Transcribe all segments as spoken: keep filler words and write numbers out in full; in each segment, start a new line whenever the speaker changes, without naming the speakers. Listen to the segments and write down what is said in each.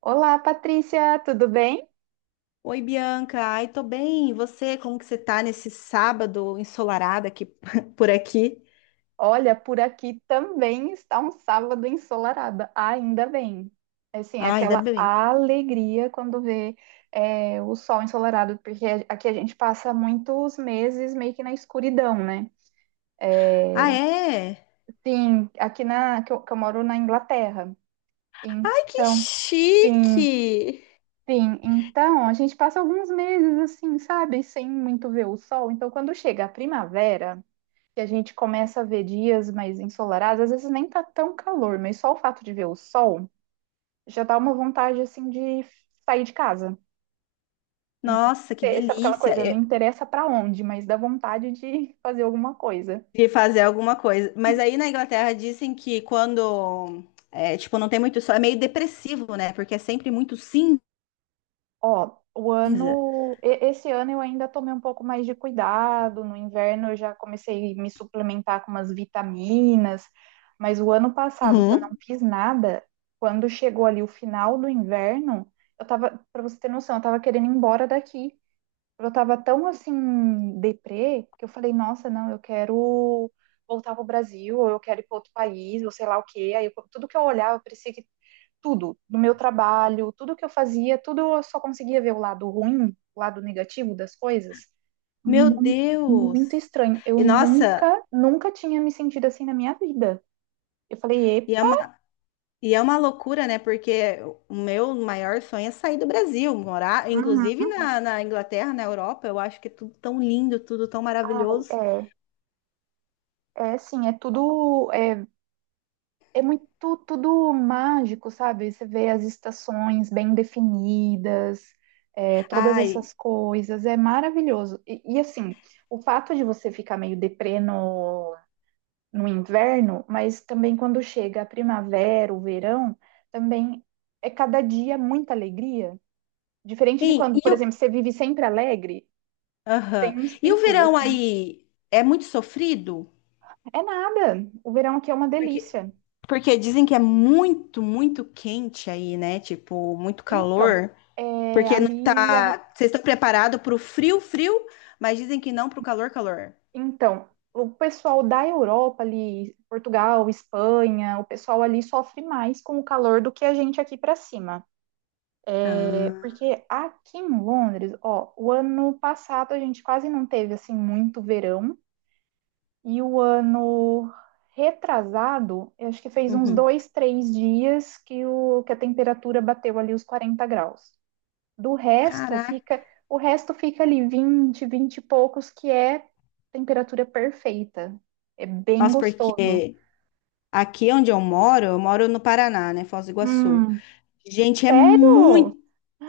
Olá, Patrícia, tudo bem?
Oi, Bianca. Ai, tô bem. E você, como que você tá nesse sábado ensolarado aqui por aqui?
Olha, por aqui também está um sábado ensolarado, ainda bem. Assim,
Ah, ainda
aquela
bem.
alegria quando vê é, o sol ensolarado, porque aqui a gente passa muitos meses meio que na escuridão, né?
Ah, é?
Sim, aqui na, que eu, que eu moro na Inglaterra.
Ai, que
Então, sim,
chique!
sim. Então, a gente passa alguns meses assim, sabe, sem muito ver o sol. Então, quando chega a primavera que a gente começa a ver dias mais ensolarados, às vezes nem tá tão calor, mas só o fato de ver o sol já dá uma vontade assim de sair de casa. Não inter-
Nossa, que
Sabe aquela
delícia!
coisa? Não
Eu
interessa pra onde, mas dá vontade de fazer alguma coisa.
queria fazer alguma coisa. Mas aí na Inglaterra dizem que quando, é, tipo, não tem muito sol, é meio depressivo, né? Porque é sempre muito cinza.
Ó, o ano, e- Esse ano eu ainda tomei um pouco mais de cuidado. No inverno eu já comecei a me suplementar com umas vitaminas, mas o ano passado que eu não
Uhum.
fiz nada, quando chegou ali o final do inverno, eu tava, para você ter noção, eu tava querendo ir embora daqui. Eu tava tão assim deprê que eu falei, nossa, não, eu quero voltar pro Brasil, ou eu quero ir para outro país, ou sei lá o quê. Aí eu- tudo que eu olhava parecia que tudo, do meu trabalho, tudo que eu fazia, tudo eu só conseguia ver o lado ruim, o lado negativo das coisas.
Meu
Muito,
Deus!
muito estranho. Eu
E nossa,
nunca, nunca tinha me sentido assim na minha vida. Eu falei,
e é
epa.
uma E é uma loucura, né? Porque o meu maior sonho é sair do Brasil, morar, inclusive
Uhum.
na, na Inglaterra, na Europa. Eu acho que é tudo tão lindo, tudo tão maravilhoso.
é, É assim, é tudo, é, é muito, tudo mágico, sabe? Você vê as estações bem definidas, é, todas
Ai,
essas coisas, é maravilhoso. E, e, assim, o fato de você ficar meio deprê no no inverno, mas também quando chega a primavera, o verão, também é cada dia muita alegria. Diferente de
hein,
quando,
e,
por exemplo,
o,
você vive sempre alegre,
aham.
tem uns
E o
picos
verão
assim.
aí é muito sofrido?
É nada. O verão aqui é uma
Porque,
delícia.
porque dizem que é muito, muito quente aí, né? Tipo, muito
Então,
calor.
é,
Porque não
ali, a-
tá. Vocês estão preparados para o frio, frio, mas dizem que não para o calor, calor.
então, o pessoal da Europa ali, Portugal, Espanha, o pessoal ali sofre mais com o calor do que a gente aqui para cima.
Ah,
Porque aqui em Londres, ó, o ano passado a gente quase não teve assim muito verão e o ano retrasado, eu acho que fez uns
uhum.
dois, três dias que, o, que a temperatura bateu ali os quarenta graus. Do resto
Caraca.
fica, o resto fica ali vinte, vinte e poucos, que é temperatura perfeita. É bem
Nossa, porque
gostoso.
aqui onde eu moro, eu moro no Paraná, né? Foz do Iguaçu.
Hum,
Gente, é
sério?
muito,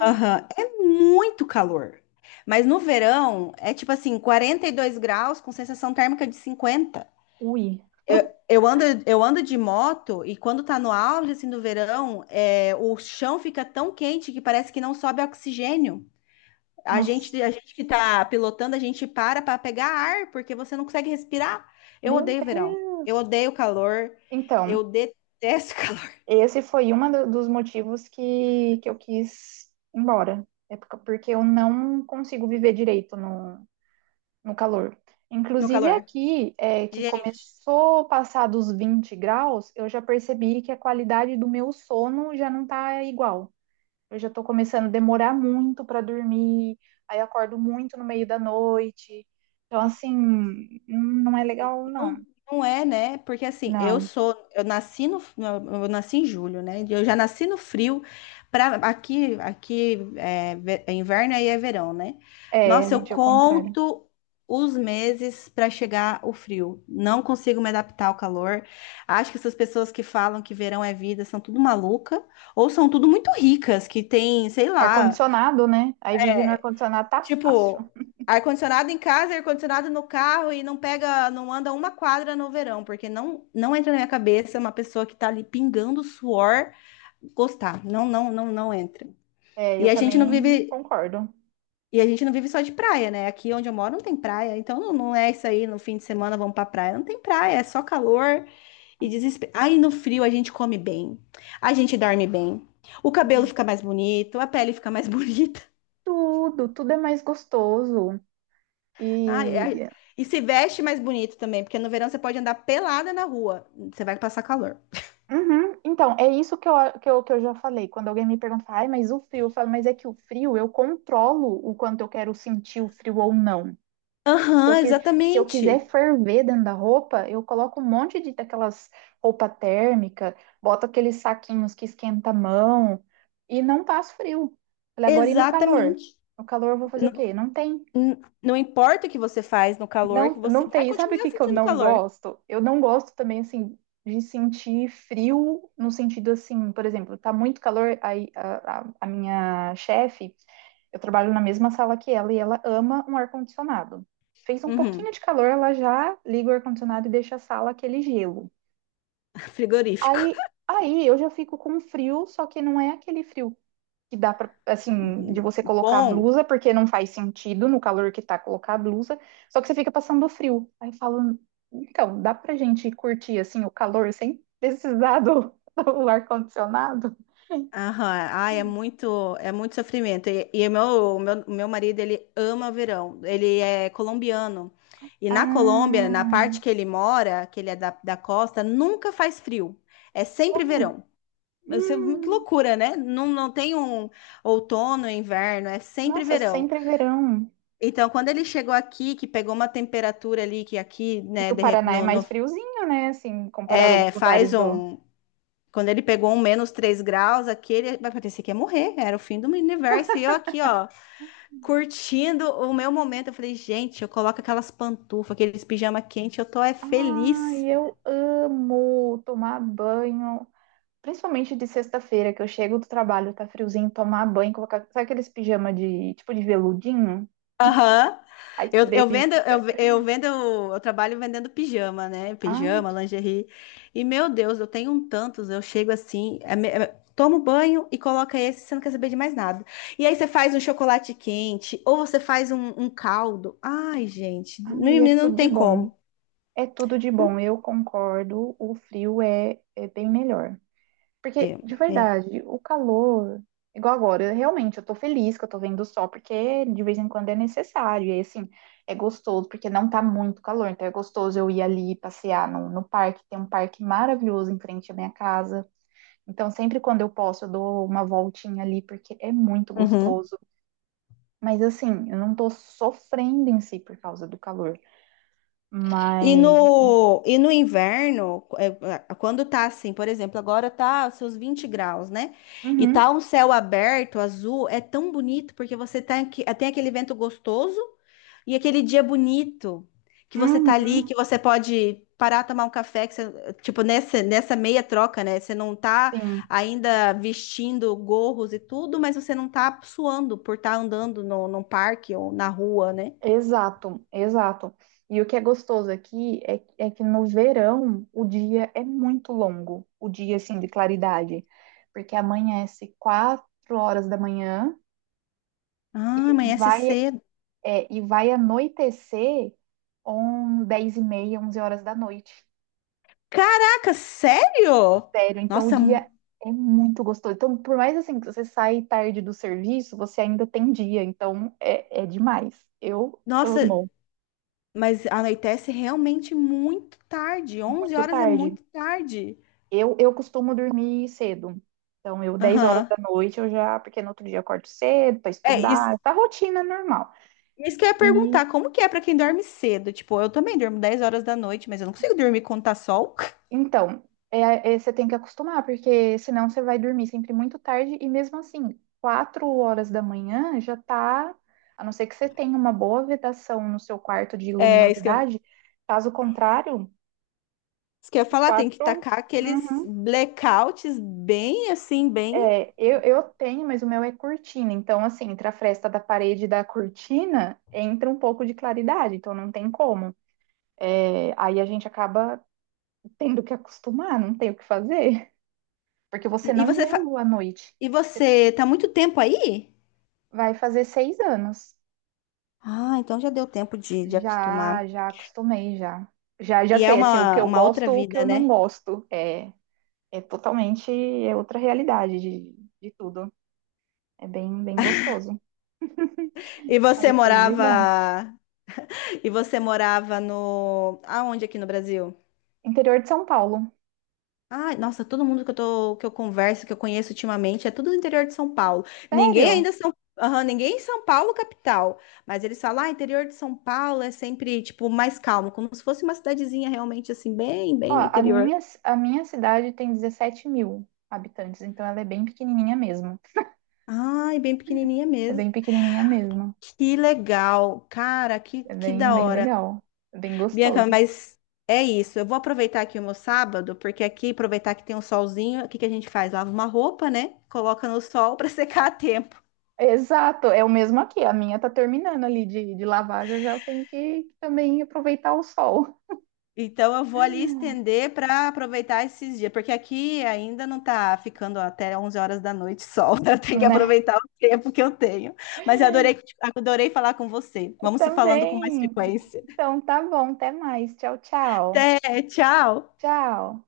aham, é muito calor. Mas no verão é tipo assim, quarenta e dois graus com sensação térmica de cinquenta.
Ui,
Eu, eu ando, eu ando de moto e quando tá no auge assim do verão, é, o chão fica tão quente que parece que não sobe oxigênio. A
nossa,
gente, a gente que tá pilotando, a gente para para pegar ar porque você não consegue respirar. Eu
meu
odeio verão. Eu
Deus.
odeio calor.
Então,
Eu detesto
esse foi um dos motivos que, que eu quis ir embora. É por- porque eu não consigo viver direito no, no calor.
no
Inclusive
calor.
aqui, é, que
Gente,
começou a passar dos vinte graus, eu já percebi que a qualidade do meu sono já não tá igual. Eu já tô começando a demorar muito para dormir, aí eu acordo muito no meio da noite. Então, assim, não é legal,
não,
não.
não é, né? Porque assim, eu
Não.
sou, eu nasci no, eu nasci em julho, né? Eu já nasci no frio. Pra, aqui, aqui é, ve- é inverno aí é verão, né?
É,
Nossa, eu
gente, é o contrário.
conto os meses para chegar o frio. Não consigo me adaptar ao calor. Acho que essas pessoas que falam que verão é vida são tudo maluca ou são tudo muito ricas que tem, sei lá.
Ar-condicionado, né? Aí vive no
É,
ar-condicionado tá fácil.
tipo, ar-condicionado em casa, ar-condicionado no carro e não pega, não anda uma quadra no verão, porque não, não entra na minha cabeça uma pessoa que tá ali pingando suor gostar. Não, não, não, não entra.
É,
E
eu
a gente não
também
vive,
concordo.
e a gente não vive só de praia, né? Aqui onde eu moro não tem praia, então não, não é isso aí, no fim de semana vamos pra praia. Não tem praia, é só calor e desespero. Aí no frio a gente come bem, a gente dorme bem. O cabelo
Ai.
fica mais bonito, a pele fica mais bonita.
Tudo, tudo é mais gostoso.
Ah, é-
E.
é- e se veste mais bonito também, porque no verão você pode andar pelada na rua, você vai passar calor.
Uhum. Então, é isso que eu, que eu, que eu já falei. Quando alguém me pergunta, ai, mas o frio, eu falo, mas é que o frio eu controlo o quanto eu quero sentir o frio ou não. Se
Aham,
eu que- se eu quiser
exatamente.
ferver dentro da roupa, eu coloco um monte de daquelas roupa térmica, boto aqueles saquinhos que esquenta a mão e não passo frio. Falei, agora e no calor?
Exatamente.
No calor eu vou fazer o
Não,
quê? Não tem.
n- não importa o que você faz no calor, que
Não,
você
não
vai
tem. Sabe o
continuar
que que eu
sentindo
não
calor.
gosto? Eu não gosto também, assim, de sentir frio, no sentido assim, por exemplo, tá muito calor, aí a, a- a minha chefe, eu trabalho na mesma sala que ela e ela ama um ar-condicionado. Fez um pouquinho
Uhum.
de calor, ela já liga o ar-condicionado e deixa a sala aquele gelo.
Frigorífico.
Aí, aí eu já fico com frio, só que não é aquele frio que dá para assim, de você colocar a
Bom.
blusa, porque não faz sentido no calor que tá colocar a blusa, só que você fica passando frio. Aí falam, então, dá pra gente curtir assim o calor sem precisar do, do ar-condicionado?
Aham, ai, é muito, é muito sofrimento. E, e o meu, o meu, o meu marido, ele ama o verão. Ele é colombiano. E na Colômbia, na parte
Ah,
que ele mora, que ele é da, da costa, nunca faz frio. É
ué,
sempre verão. Isso é uma- que
hum,
loucura, né? Não, não tem um outono, inverno, é sempre
nossa, é
verão.
sempre verão.
Então, quando ele chegou aqui, que pegou uma temperatura ali, que aqui,
E
né,
o
de rep-
Paraná é
no,
mais
no-
friozinho, né? Assim, comparado a alguns
É,
lugares
faz
do.
um, quando ele pegou um menos três graus, aqui ele vai parecer que ia morrer, era o fim do universo. E eu aqui, ó, curtindo o meu momento. Eu falei, gente, eu coloco aquelas pantufas, aqueles pijama quente, eu tô é
Ah,
feliz.
e eu amo tomar banho, principalmente de sexta-feira, que eu chego do trabalho, tá friozinho, tomar banho, colocar. Sabe aqueles pijama de tipo de veludinho?
Aham.
Ai, que
Eu, eu
delícia.
vendo, eu, ve- eu vendo, eu trabalho vendendo pijama, né?
Ai,
Pijama,
que...
lingerie. E meu Deus, eu tenho um tantos, eu chego assim, é me- é- tomo banho e coloca esse, você não quer saber de mais nada. E aí você faz um chocolate quente, ou você faz um, um caldo. Ai, gente,
Ai, é
menino, não
tudo de
tem
bom.
como.
É tudo de bom. Eu concordo, o frio é, é bem melhor.
É,
Porque, de
é.
verdade, o calor, igual agora, eu- realmente eu tô feliz que eu tô vendo o sol, porque de vez em quando é necessário. E aí, assim, é gostoso, porque não tá muito calor, então é gostoso eu ir ali passear no, no parque. Tem um parque maravilhoso em frente à minha casa. Então, sempre quando eu posso, eu dou uma voltinha ali, porque é muito
Uhum.
gostoso. Mas, assim, eu não tô sofrendo em si por causa do calor.
E
Mas.
no, e no inverno, é, é, quando tá assim, por exemplo, agora tá seus vinte graus, né? E
Uhum,
tá um céu aberto, azul, é tão bonito porque você tá, aqui- eh, tem aquele vento gostoso e aquele dia bonito que você tá ali,
uhum,
que você pode parar, tomar um café, que você- tipo, nessa, nessa meia troca, né? Você não tá
sim,
ainda vestindo gorros e tudo, mas você não tá suando por estar andando no, num parque ou na rua, né?
exato, exato. E o que é gostoso aqui é, é que no verão o dia é muito longo, o dia, assim, de claridade. Porque amanhece quatro horas da manhã
Ah,
e
amanhece
vai,
cedo.
é, e vai anoitecer. Um, dez e meia, onze horas da noite.
Caraca, sério?
Sério. Então o
Nossa, mu-
dia é muito gostoso. Então, por mais assim que você sai tarde do serviço, você ainda tem dia. Então é, é demais. Eu
nossa,
amo
mas anoitece realmente muito tarde. Onze
muito
horas é
tarde.
muito tarde.
Eu, eu costumo dormir cedo. Então, eu dez horas
Aham.
da noite eu já, porque no outro dia eu acordo cedo para
É isso,
estudar, tá rotina normal.
isso que eu ia
E.
perguntar, como que é pra quem dorme cedo? Tipo, eu também durmo dez horas da noite, mas eu não consigo dormir quando tá sol.
Então, é- é- você tem que acostumar, porque senão você vai dormir sempre muito tarde e mesmo assim, quatro horas da manhã já tá, a não ser que você tenha uma boa vedação no seu quarto de
É, isso que eu,
luminosidade, caso contrário,
isso que eu ia falar, tem que
quatro.
tacar aqueles
Uhum.
blackouts bem assim, bem.
É, eu, eu tenho, mas o meu é cortina. Então, assim, entre a fresta da parede e da cortina, entra um pouco de claridade, então não tem como. É, aí a gente acaba tendo que acostumar, não tem o que fazer, porque você
E
não vê
você,
a
fa-
lua à noite.
e você tá muito tempo aí?
Vai fazer seis anos.
Ah, então já deu tempo de, de acostumar.
Já, já acostumei, já. Já, já
E é
sei, assim, o que
uma,
eu
uma
gosto,
outra
o que
vida,
eu não
né?
gosto. É, é totalmente, é outra realidade de, de tudo. É bem, bem gostoso.
E
Aí
você
tudo de bom.
morava. E você morava no. Aonde aqui no Brasil?
Interior de São Paulo.
Ai, nossa, todo mundo que eu tô, que eu converso, que eu conheço ultimamente, é tudo do interior de São Paulo. Ninguém
Sério?
ainda São, aham, ninguém em São Paulo capital, mas eles falam, ah, interior de São Paulo é sempre tipo mais calmo, como se fosse uma cidadezinha realmente assim, bem,
Ó,
bem no
a
interior.
minha, a minha cidade tem 17 mil habitantes, então ela é bem pequenininha mesmo.
Ai, bem pequenininha
É
mesmo.
bem pequenininha mesmo.
Que legal, cara, que
É
que
bem,
da
bem
hora.
legal. É bem
Bianca,
gostoso.
mas é isso. Eu vou aproveitar aqui o meu sábado, porque aqui, aproveitar que tem um solzinho, o que que a gente faz? Lava uma roupa, né? Coloca no sol para secar a tempo.
Exato, é o mesmo aqui. A minha tá terminando ali de, de lavar, já já eu tenho que também aproveitar o sol,
Então eu vou ali estender para aproveitar esses dias, porque aqui ainda não tá ficando até onze horas da noite sol. Eu tenho que
né?
aproveitar o tempo que eu tenho. Mas eu adorei, adorei falar com você.
Eu
Vamos se falando com mais
também.
frequência.
Então tá bom, até mais. Tchau, tchau.
Até, tchau.
Tchau.